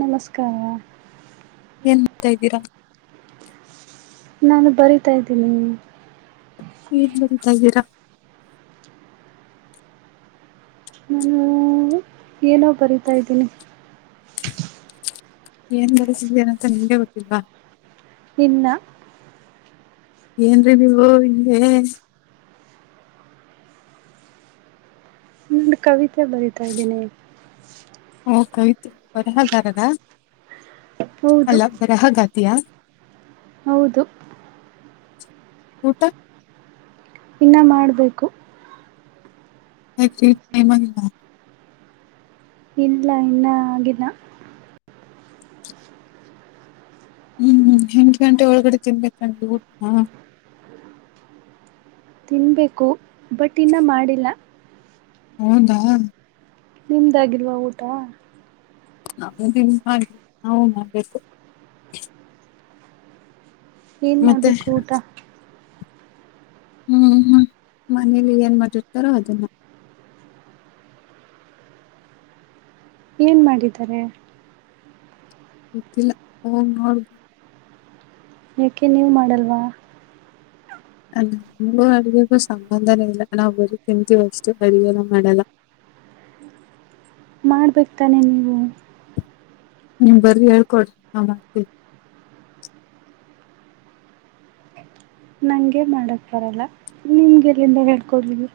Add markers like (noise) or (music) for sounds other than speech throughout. ನಮಸ್ಕಾರ ಏನ್ ಮಾಡ್ತಾ ಇದ್ದೀರಾ ನಾನು ಬರೀತಾ ಇದ್ದೀನಿ ಏನ್ ಬರಿತಾ ಇದ್ದೀರಾ. ನಾನು ಏನೋ ಬರಿತಾ ಇದಿನಿ. ಏನ್ ಬರೀಸಿದ್ದೀರಾ ಅಂತ ನಿಮ್ಗೆ ಗೊತ್ತಿಲ್ವಾ. ಇನ್ನ ಏನ್ರರಿ ನೀವು ಹಿಂಗೇ ದ ಕವಿತೆ ಬರೀತಾ ಇದ್ದೀನಿ. ಓ ಕವಿತೆ ಬರಹಗಾರರ ಹೌದು ಅಲ್ಲ ಬರಹಗತಿಯಾ ಹೌದು. ಊಟ. ಇನ್ನ ಮಾಡಬೇಕು. (unintelligible) ಇಲ್ಲ ಇನ್ನ ಆಗಿಲ್ಲ. ಹ್ಮ ಎಂಟ ಗಂಟೆ ಒಳಗಡೆ ತಿನ್ಬೇಕಂಗ ಊಟ. ತಿನ್ನಬೇಕು ಬಟ್ ಇನ್ನ ಮಾಡಿಲ್ಲ. ಹೌದಾ. ನಿಮ್ದಾಗಿಲ್ವಾ ಊಟ. (unintelligible) ನಾವು ಮಾಡ್ಬೇಕು. ಏನು ಮತ್ತೆ ಮಾಡಬೇಕು ಊಟ ಹ್ಮ ಹ್ಮ ಮನೇಲಿ ಏನ್ ಮಾಡಿರ್ತಾರೋ ಅದನ್ನ ಏನ ಮಾಡಿದ್ದಾರೆ. ಗೊತ್ತಿಲ್ಲ ಹೋ ನೋಡು. ಏಕೆ ನೀವ ಮಾಡಲ್ವಾ. ನಮಗೂ ಅಡುಗೆಗೂ ಸಂಬಂಧನೇ ಇಲ್ಲ ನಾವ ಬರ ತಿಂತೀವಿ ಅಷ್ಟ ಅಡಗೆನೇ ಮಾಡಲ್ಲ. ಮಾಡ್ಬೇಕ ತಾನೆ ನೀವು ನೀವ್ ಬರಿ ಹೇಳ್ಕೊಡ್ರಿ ನಾ ಮಾಡ್ತೀವ. ನಂಗೆ ಮಾಡೋಕ್ಕ ಬರಲ್ಲ ನಿಮ್ಗ ಎಲ್ಲಿಂದ ಹೇಳ್ಕೊಡ್ಲಲಿ.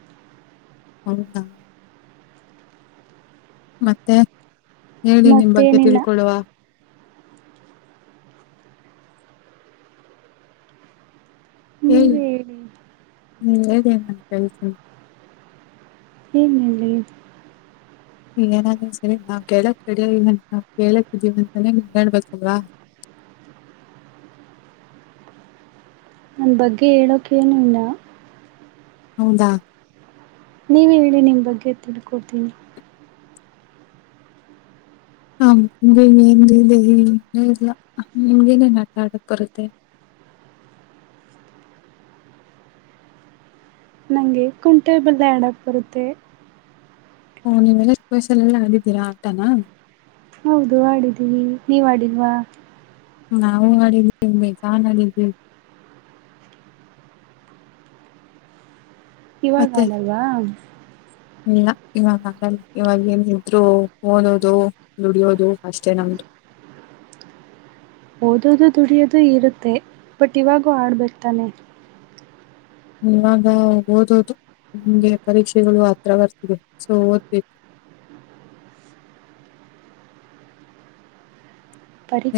ಹೌದಾ. ಮತ್ತೆ ಹೇಳಿ ನಿಮ್ಮ ಬಗ್ಗೆ ಮತ್ತೇನಿಲ್ಲ ತಿಳ್ಕೊಳ್ಳುವ ಹೇಳಿ ಹ್ಮ (unintelligible) ಏನ ಹೇಳಲಿ. ಏನಾದ್ರ ಸರಿ ನಾವ್ ಕೇಳಕ್ (unintelligible) ಕೇಳಕ್ ಇದೀವ ಅಂತಾನೇ ನಿಮ್ಗ ಹೇಳ್ಬೇಕಲ್ವಾ. ನನ್ನ ಬಗ್ಗೆ ಹೇಳಕ್ ಏನು ಇಲ್ಲ. ಹೌದಾ. ನೀವ ಹೇಳಿ ನಿಮ್ಮ ಬಗ್ಗೆ ತಿಳ್ಕೊಡ್ತೀನಿ. ನಮದ ಏನ್ ಏನ್ರಿ ಇದೆ ಹೇಳಿ ಏನಿಲ್ಲ ಆಟ ಆಡಕ್ ಬರತ್ತೆ. ಕುಂಟೆ ಬಿಲ್ಲೆ ಆಡಕ್ ಬರತ್ತೆ. ಓ ನೀವೆಲ್ಲ (unintelligible) ಎಲ್ಲ ಆಡಿದ್ದೀರಾ ಆಟನಾ. ಹೌದು ಆಡಿದೀವಿ ನೀವ ಆಡಿಲ್ವಾ. ನಾವು ಆಡಿವಿ ಮೇಘನ್ ಆಡಿವಿ. ಇವಾಗ ಮತ್ತೆ ಆಡಲ್ವಾ. ಇಲ್ಲ ಇವಾಗ ಆಗಲ್ಲ ಇವಾಗ ಏನ ಇದ್ರು ಓದೋದು ದುಡಿಯೋದು ಅಷ್ಟೇ ನಮ್ದು ಓದೋದು ದುಡಿಯೋದು ಇರುತ್ತೆ ಬಟ್ ಇವಾಗ ಆಡ್ಬೇಕ್ತಾನೆ. ಇವಾಗ ಓದೋದು ನಿಮ್ಗೆ ಪರೀಕ್ಷೆಗಳು ಹತ್ರ ಬರ್ತಿದೆ ಸೊ ಓದ್ಬೇಕ್.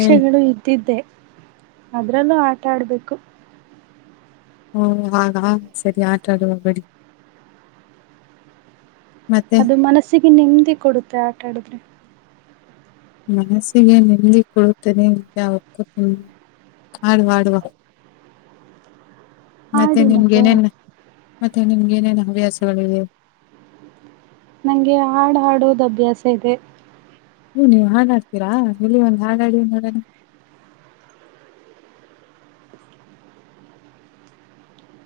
ಹೇಳಿ ಇದ್ದಿದ್ದೆ ಅದ್ರಲ್ಲೂ ಆಟ ಆಡ್ಬೇಕು. ಹು ಇವಾಗ ಸರಿ ಆಟ ಆಡುವ ಬಿಡಿ. ಮತ್ತೆ ಅದು ಮನಸ್ಸಿಗೆ ನೆಮ್ದಿ ಕೊಡುತ್ತೆ ಆಟ ಆಡಿದ್ರೆ ಮನಸ್ಸಿಗೆ ನೆಮ್ದಿ ಕೊಡುತ್ತದೆ ಅಂತ (unintelligible) (unintelligible) ಆಡುವ ಮತ್ತೆ ನಿಮ್ಗೆ ಏನೇನ್ ಮತ್ತೆ ನಿಮ್ಗೆ ಏನೇನ್ ಅಭ್ಯಾಸಗಳಿವೆ ನಂಗೆ ಹಾಡ್ ಹಾಡೋದು ಅಭ್ಯಾಸ ಇದೆ ಹ್ಮ ನೀವ್ ಹಾಡ್ ಹಾಡ್ತಿರಾ ಎಲ್ಲಿ ಒಂದ್ ಹಾಡ್ ಹಾಡಿ ನೋಡಣ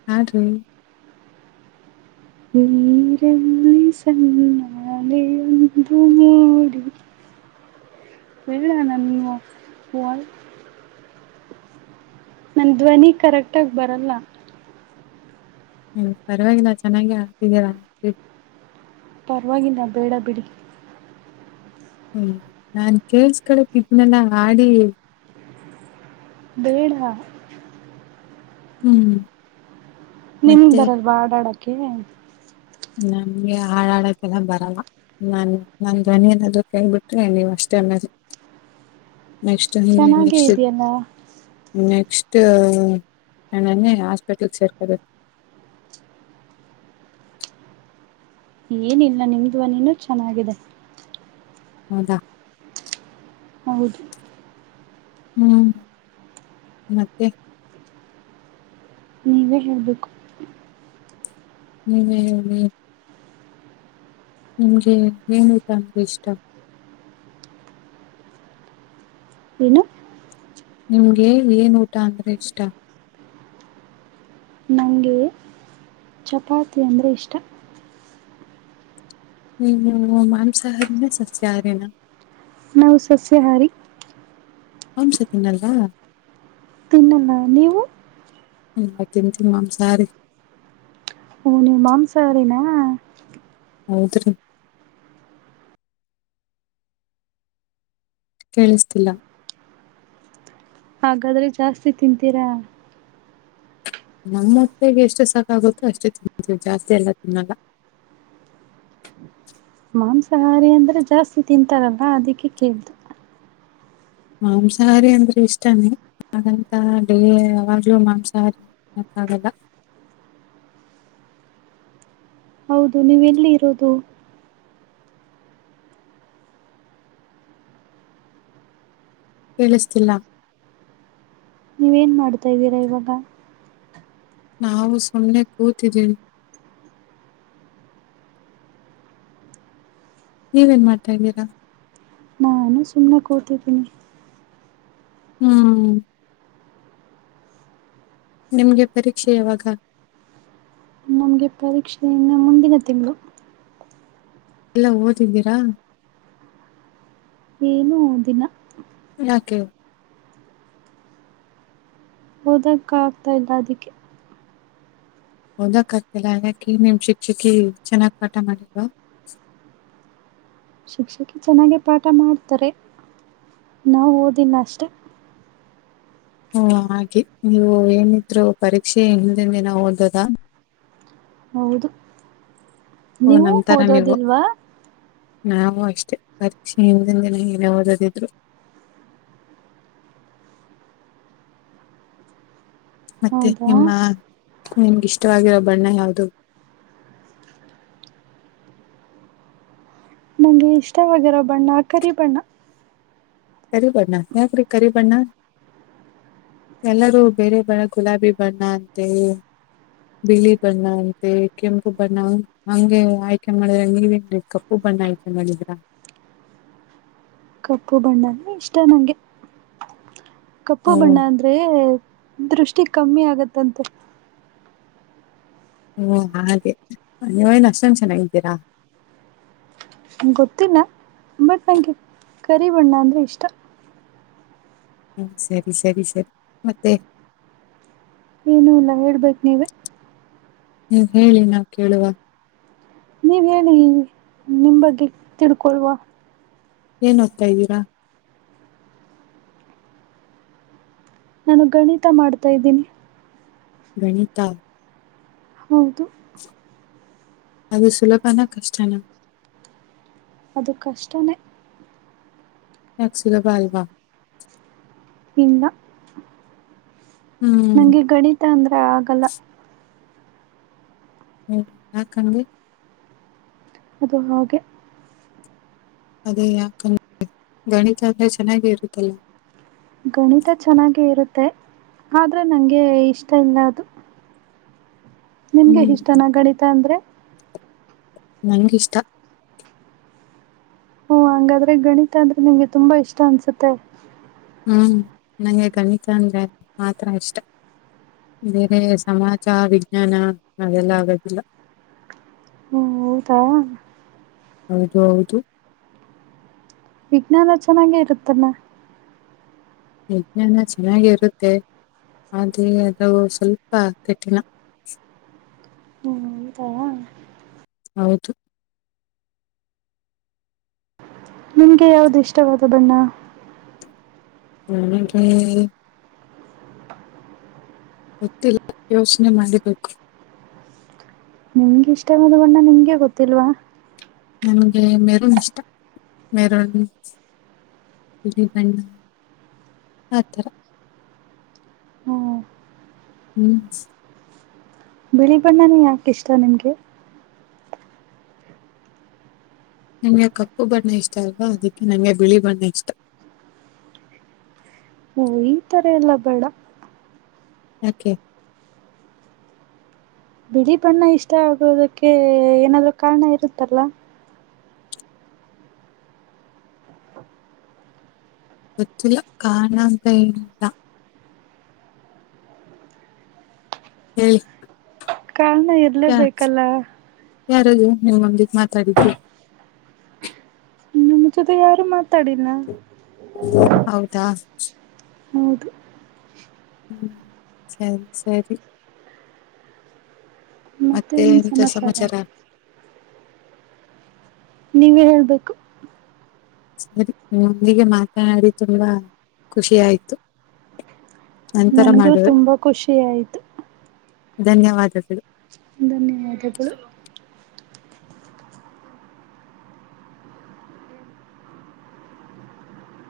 ಹಾಡ್ರಿ ನೀರಲ್ಲಿ ಸಣ್ಣ ಅಲೆಯೊನ್ (unintelligible) ನನ್ (unintelligible) ನನ್ ಧ್ವನಿ ಕರೆಕ್ಟಾಗ್ ಬರೋಲ್ಲ ಹ್ಮ್ ಪರ್ವಾಗಿಲ್ಲ ಚೆನಾಗೆ ಹಾಡ್ತಿದೀರ ಪರ್ವಾಗಿಲ್ಲ ಬೇಡ ಬಿಡಿ ಹ್ಮ್ ನಾನ್ ಕೇಳ್ಸಳಕ್ ಇದ್ನೆಲ್ಲ ಹಾಡಿ ಬೇಡ ಹ್ಮ್ ನಿಮ್ಗ್ ಮತ್ತೆ ಬರಲ್ವಾ ಹಾಡಾಡಕೆ ನಮ್ಗೆ ಹಾಡಾಡಕ್ಕೆಲ್ಲ ಬರಲ್ಲ ನಾನ್ ನನ್ ಧ್ವನಿ ಏನಾದ್ರು ಕೇಳ್ಬಿಟ್ರೆ ನೀವ್ ಅಷ್ಟೇ ಅನ್ನದು ನೆಕ್ಸ ಹಿಂದ ಚೆನ್ನಾಗೇ ನೆಕ್ಸ್ ಇದೆಯಲ್ಲ ನೆಕ್ಸ್ಟ್ ನಣನೆ ಹಾಸ್ಪಿಟ್ಲ್ ಸೇರ್ಕ ಏನಿಲ್ಲ ನಿಮ್ದ್ವ ನೀನುೂ ಚೆನ್ನಾಗಿದೆ ಹೌದಾ ಹೌದು ಹ್ಮ್ ಮತ್ತೆ ನೀವೇ ಹೇಳ್ಬೇಕು ಹ್ಮ್ ಹ್ಮ್ ಹ್ಮ್ ನಿಮ್ಗೆ ಏನುಟ ಅಂದ್ರೆ ಇಷ್ಟ ಏನು ನಿಮ್ಗೆ ಏನ್ ಊಟ ಅಂದ್ರೆ ಇಷ್ಟ ನನಗೆ ಚಪಾತಿ ಅಂದರೆ ಇಷ್ಟ ಹ್ಮ್ ಹ್ಮ ಮಾಂಸಹಾರಿಣ ಸಸ್ಯಾಹಾರಿಣ ನಾವು ಸಸ್ಯಹಾರಿ ಅಂಸ ತಿನಲ್ವಾ ಇನ್ನಲ್ಲ ನೀವು ಹ ಆ್ತಂತಮ್ಮ್ ಸಾರಿ ನೀ ಮಾಂಸಾವರೇನಾ ಹೌದ್ರೀ ಕೇಳಿಸ್ತಿಲ್ಲ ಹಾಗಾದ್ರೆ ಜಾಸ್ತಿ ತಿಂತೀರಾ ನಮ್ಮ ಮತ್ತಿಗೆ ಎಷ್ಟು ಸಾಕಾಗುತ್ತೋ ಅಷ್ಟು ತಿನ್ವಿ ಜಾಸ್ತಿ ಎಲ್ಲ ತಿನ್ನಲ್ಲ ಮಾಂಸಾಹಾರಿ ಅಂದ್ರೆ ಜಾಸ್ತಿ ತಿಂತಾರಲ್ಲ ಅದಕ್ಕೆ ಕೇಳತು ಮಾಂಸಾಹಾರಿ ಅಂದ್ರೆ ಇಷ್ಟನ ಹಾಗಂತ ಡೇ ಅವಾಗಲು ಮಾಂಸಾಹಾರಿ ಮಾಗಲ್ಲ ಹೌದು ನೀವು ಎಲ್ಲಿ ಇರೋದು ಕೇಳಿಸ್ತಿಲ್ಲ ನೀವೇನ್ ಮಾಡ್ತಾ ಇದ್ದೀರಾ ಇವಾಗ. ನಾವು ಸುಮ್ನೆ ಕೂತಿದ್ದೀವಿ. ನೀವ್ ಏನ್ ಮಾಡ್ತಾ ಇದ್ದೀರಾ. ನಾನು ಸಮ್ನೆ ಕುತಿದಿನಿ. ಹಾ ನಿಮ್ಗೆ ಪರೀಕ್ಷೆ ಯಾವಾಗ. ನಮ್ಗೆ ಪರೀಕ್ಷೆ ಇನ್ನ ಮುಂದಿನ ತಿಂಗ್ಳು. ಎಲ್ಲ ಓದಿದ್ದೀರಾ. ಏನೂ ಓದಿಲ್ಲಾ. ಯಾಕೆ ಓದಕ್ ಆಗ್ತಾ ಇಲ್ಲ ಅದಿಕ್ಕೆ. ಓದಕ್ ಆಗ್ತಿಲ್ಲ ಯಾಕೆ ನಿಮ್ ಶಿಕ್ಷಕಿ ಚೆನ್ನಾಗ್ ಪಾಠ ಮಾಡಿಲ್ವಾ. ಶಿಕ್ಷಕಿ ಚೆನ್ನಾಗೆ ಪಾಠ ಮಾಡ್ತಾರೆ ನಾವ್ ಓದಿಲ್ಲ ಅಷ್ಟೆ. ಹೋ ಹಾಗೆ ನೀವು ಏನಿದ್ರು ಪರೀಕ್ಷೆ ಹಿನ್ದಿನ್ ದಿನ ಓದದಾ. ಹೌದು ಓ ನೀವು ನಮ್ ತರ ನೀವು ಓದೋದಿಲ್ವಾ. ನಾವು ಅಷ್ಟೇ ಪರೀಕ್ಷೆ ಇಂದಿನ್ ದಿನ ಏನೆ ಓದದಿದ್ರು. ಮತ್ತೆ ಹೌದಾ ನಿಮ್ಮ ನಿಮ್ಗೆ ಇಷ್ಟವಾಗಿರೋ ಬಣ್ಣ ಯಾವ್ದು. ನನ್ಗೆ ಇಷ್ಟವಾಗಿರೋ ಬಣ್ಣ ಕರಿ ಬಣ್ಣ. ಕರಿಬಣ್ಣ ಯಾಕ್ರೀ ಕರಿಬಣ್ಣ. ಎಲ್ಲರೂ ಬೇರೆ ಬಣ್ಣ ಗುಲಾಬಿ ಬಣ್ಣ ಅಂತೆಳಿ. ಬಿಳಿ ಬಣ್ಣ ಅಂತೆ ಕೆಂಪು ಬಣ್ಣ. ಹಂಗೆ ಆಯ್ಕೆ ಮಾಡಿದ್ರೆ ನೀವೇನ್ ರಿ ಕಪ್ಪು ಬಣ್ಣ ಆಯ್ಕೆ ಮಾಡಿದಿರ. ಕಪ್ಪು ಬಣ್ಣ ಅಂದ್ರೆ ಇಷ್ಟ ನನ್ಗೆ ಕಪ್ಪು ಓ ಬಣ್ಣ ಅಂದ್ ದೆ ದೃಷ್ಟಿ ಕಮ್ಮಿ ಆಗುತ್ತಂತೆ. ಹ್ಮ ಹಾಗೆ ನೀವೇನ್ ಅಷ್ಟೊಂದ್ ಚೆನ್ನಾಗಿದ್ದೀರಾ. ಗೊತ್ತಿಲ್ಲ ಬಟ್ ನನ್ಗೆ ಕರಿ ಬಣ್ಣ ಅಂದರೆ ಇಷ್ಟ. ಹ್ಮ್ ಸರಿ ಸರಿ ಸರಿ ಮತ್ತೆ. ಏನುಲ್ಲಾ ಹೇಳ್ಬೇಕ್ ನೀವೆ. ಹ್ಮ್ ಹೇಳಿ ನಾವ್ ಕೇಳುವ. ನೀವ್ ಹೇಳಿ ನಿಮ್ ಬಗ್ಗೆ ತಿಳ್ಕೊಳುವ. ಏನ್ ಓದ್ತ ಇದ್ದೀರಾ. ನಾನು ಗಣಿತ ಮಾಡ್ತಾ ಇದ್ದೀನಿ. ಗಣಿತ. ಹೌದು. ಅದು ಸುಲಭಾನ ಕಷ್ಟನ. ಅದು ಕಷ್ಟನೇ. ಯಾಕ್ ಸುಲಭ ಅಲ್ವಾ. ಇಲ್ಲ. ಹ್ಮ್ ನಂಗೆ ಗಣಿತ ಅಂದ್ರೆ ಆಗಲ್ಲ. ಹ್ಮ ಯಾಕ್ ಅಂಗೆ. ಅದು ಹಾಗೆ. ಅದೇ ಯಾಕ್ ಅಂಗೆ ಗಣಿತ ಅಂದ್ರೆ ಚೆನ್ನಾಗೆ ಇರುತ್ತಲ್ಲ. ಗಣಿತ ಚೆನ್ನಾಗೆ ಇರುತ್ತೆ ಆದ್ರೆ ನಂಗೆ ಇಷ್ಟ ಇಲ್ಲ ಅದು. ನಿಮಗೆ ಹ್ಮ್ ಇಷ್ಟನ ಗಣಿತ ಅಂದ್ರೆ. ನಂಗ್ ಇಷ್ಟ. ಹ್ಮ ಹಂಗಾದ್ರೆ ಗಣಿತ ಅಂದ್ರೆ ನಿಮ್ಗೆ ತುಂಬಾ ಇಷ್ಟ ಅನ್ಸುತ್ತೆ ಹ್ಮ್ ನಂಗೆ ಗಣಿತ ಅಂದ್ರೆ ಮಾತ್ರ ಇಷ್ಟ ಬೇರೆ ಸಮಾಜ ವಿಜ್ಞಾನ ಅದೆಲ್ಲ ಆಗೋದಿಲ್ಲ (inaudible) ಓ ಹೌದಾ ಹೌದು ಹೌದು ವಿಜ್ಞಾನ ಚೆನ್ನಾಗೆ ಇರುತ್ತಲ್ಲ ವಿಜ್ಞಾನ ಚೆನ್ನಾಗಿರುತ್ತೆ ಆದೆ ಅದು ಸ್ವಲ್ಪ ಕಠಿಣ ಹ್ಮ್ ಹೌದಾ ಹೌದು ನಿಮ್ಗೆ ಯಾವ್ದು ಇಷ್ಟವಾದ ಬಣ್ಣ ನನಿಗೆ ಗೊತ್ತಿಲ್ಲ ಯೋಚನೆ ಮಾಡಿಬೇಕು ನಿಮ್ಗೆ ಇಷ್ಟವಾದ ಬಣ್ಣ ನಿಮ್ಗೆ ಗೊತ್ತಿಲ್ವಾ ನಮಗೆ ಮೆರನ್ ಇಷ್ಟ ಮೆರನು ಬಿಳ ಬಣ್ಣ ಆಥರ ಹ್ಮ್ ಹ್ಮ್ ಬಿಳಿ ಬಣ್ಣನ ಯಾಕೆ ಇಷ್ಟ ನಿಮಗೆ ನಿಮಗೆ ಕಪ್ಪು ಬಣ್ಣ ಇಷ್ಟ ಅಲ್ವಾ ಅದಕ್ಕೆ ನಂಗೆ ಬಿಳಿ ಬಣ್ಣ ಇಷ್ಟ ಓ ಈ ತರ ಎಲ್ಲ ಬೇಡ ಯಾಕೆ ಬಿಳಿ ಬಣ್ಣ ಇಷ್ಟ ಆಗೋದಕ್ಕೆ ಏನಾದರು ಕಾರಣ ಇರುತ್ತಲ್ಲ ಗೊತ್ತಿಲ್ಲ ಕಾರಣಂತ ಏನಿಲ್ಲ ಹೇಳಿ (unintelligible) ಯಾ ಯಾರದು ನಮುಂದಿಗೆ ಮಾತಾಡಿದ್ದು ನನ್ನಜೊತೆ ಯಾರು ಮಾತಾಡಿಲ್ಲ ಹೌದಾ ಹೌದು ಹ್ಮ್ ಸರಿ ಸರಿ ಮತ್ತೆ ಮತ್ತೆನ ಎಂತ ಸಮಾಚಾರ ನೀವೇ ಹೇಳ್ಬೇಕು ನಿಮೊಂದಿಗೆ ಮಾತನಾಡಿ ತುಂಬಾ ಖುಷಿ ಆಯ್ತು ನಂತರ ನನಗೂ ಮಾಡುವೆ ತುಂಬಾ ಖುಷಿ ಆಯ್ತು ಧನ್ಯವಾದಗಳು ಧನ್ಯವಾದಗಳು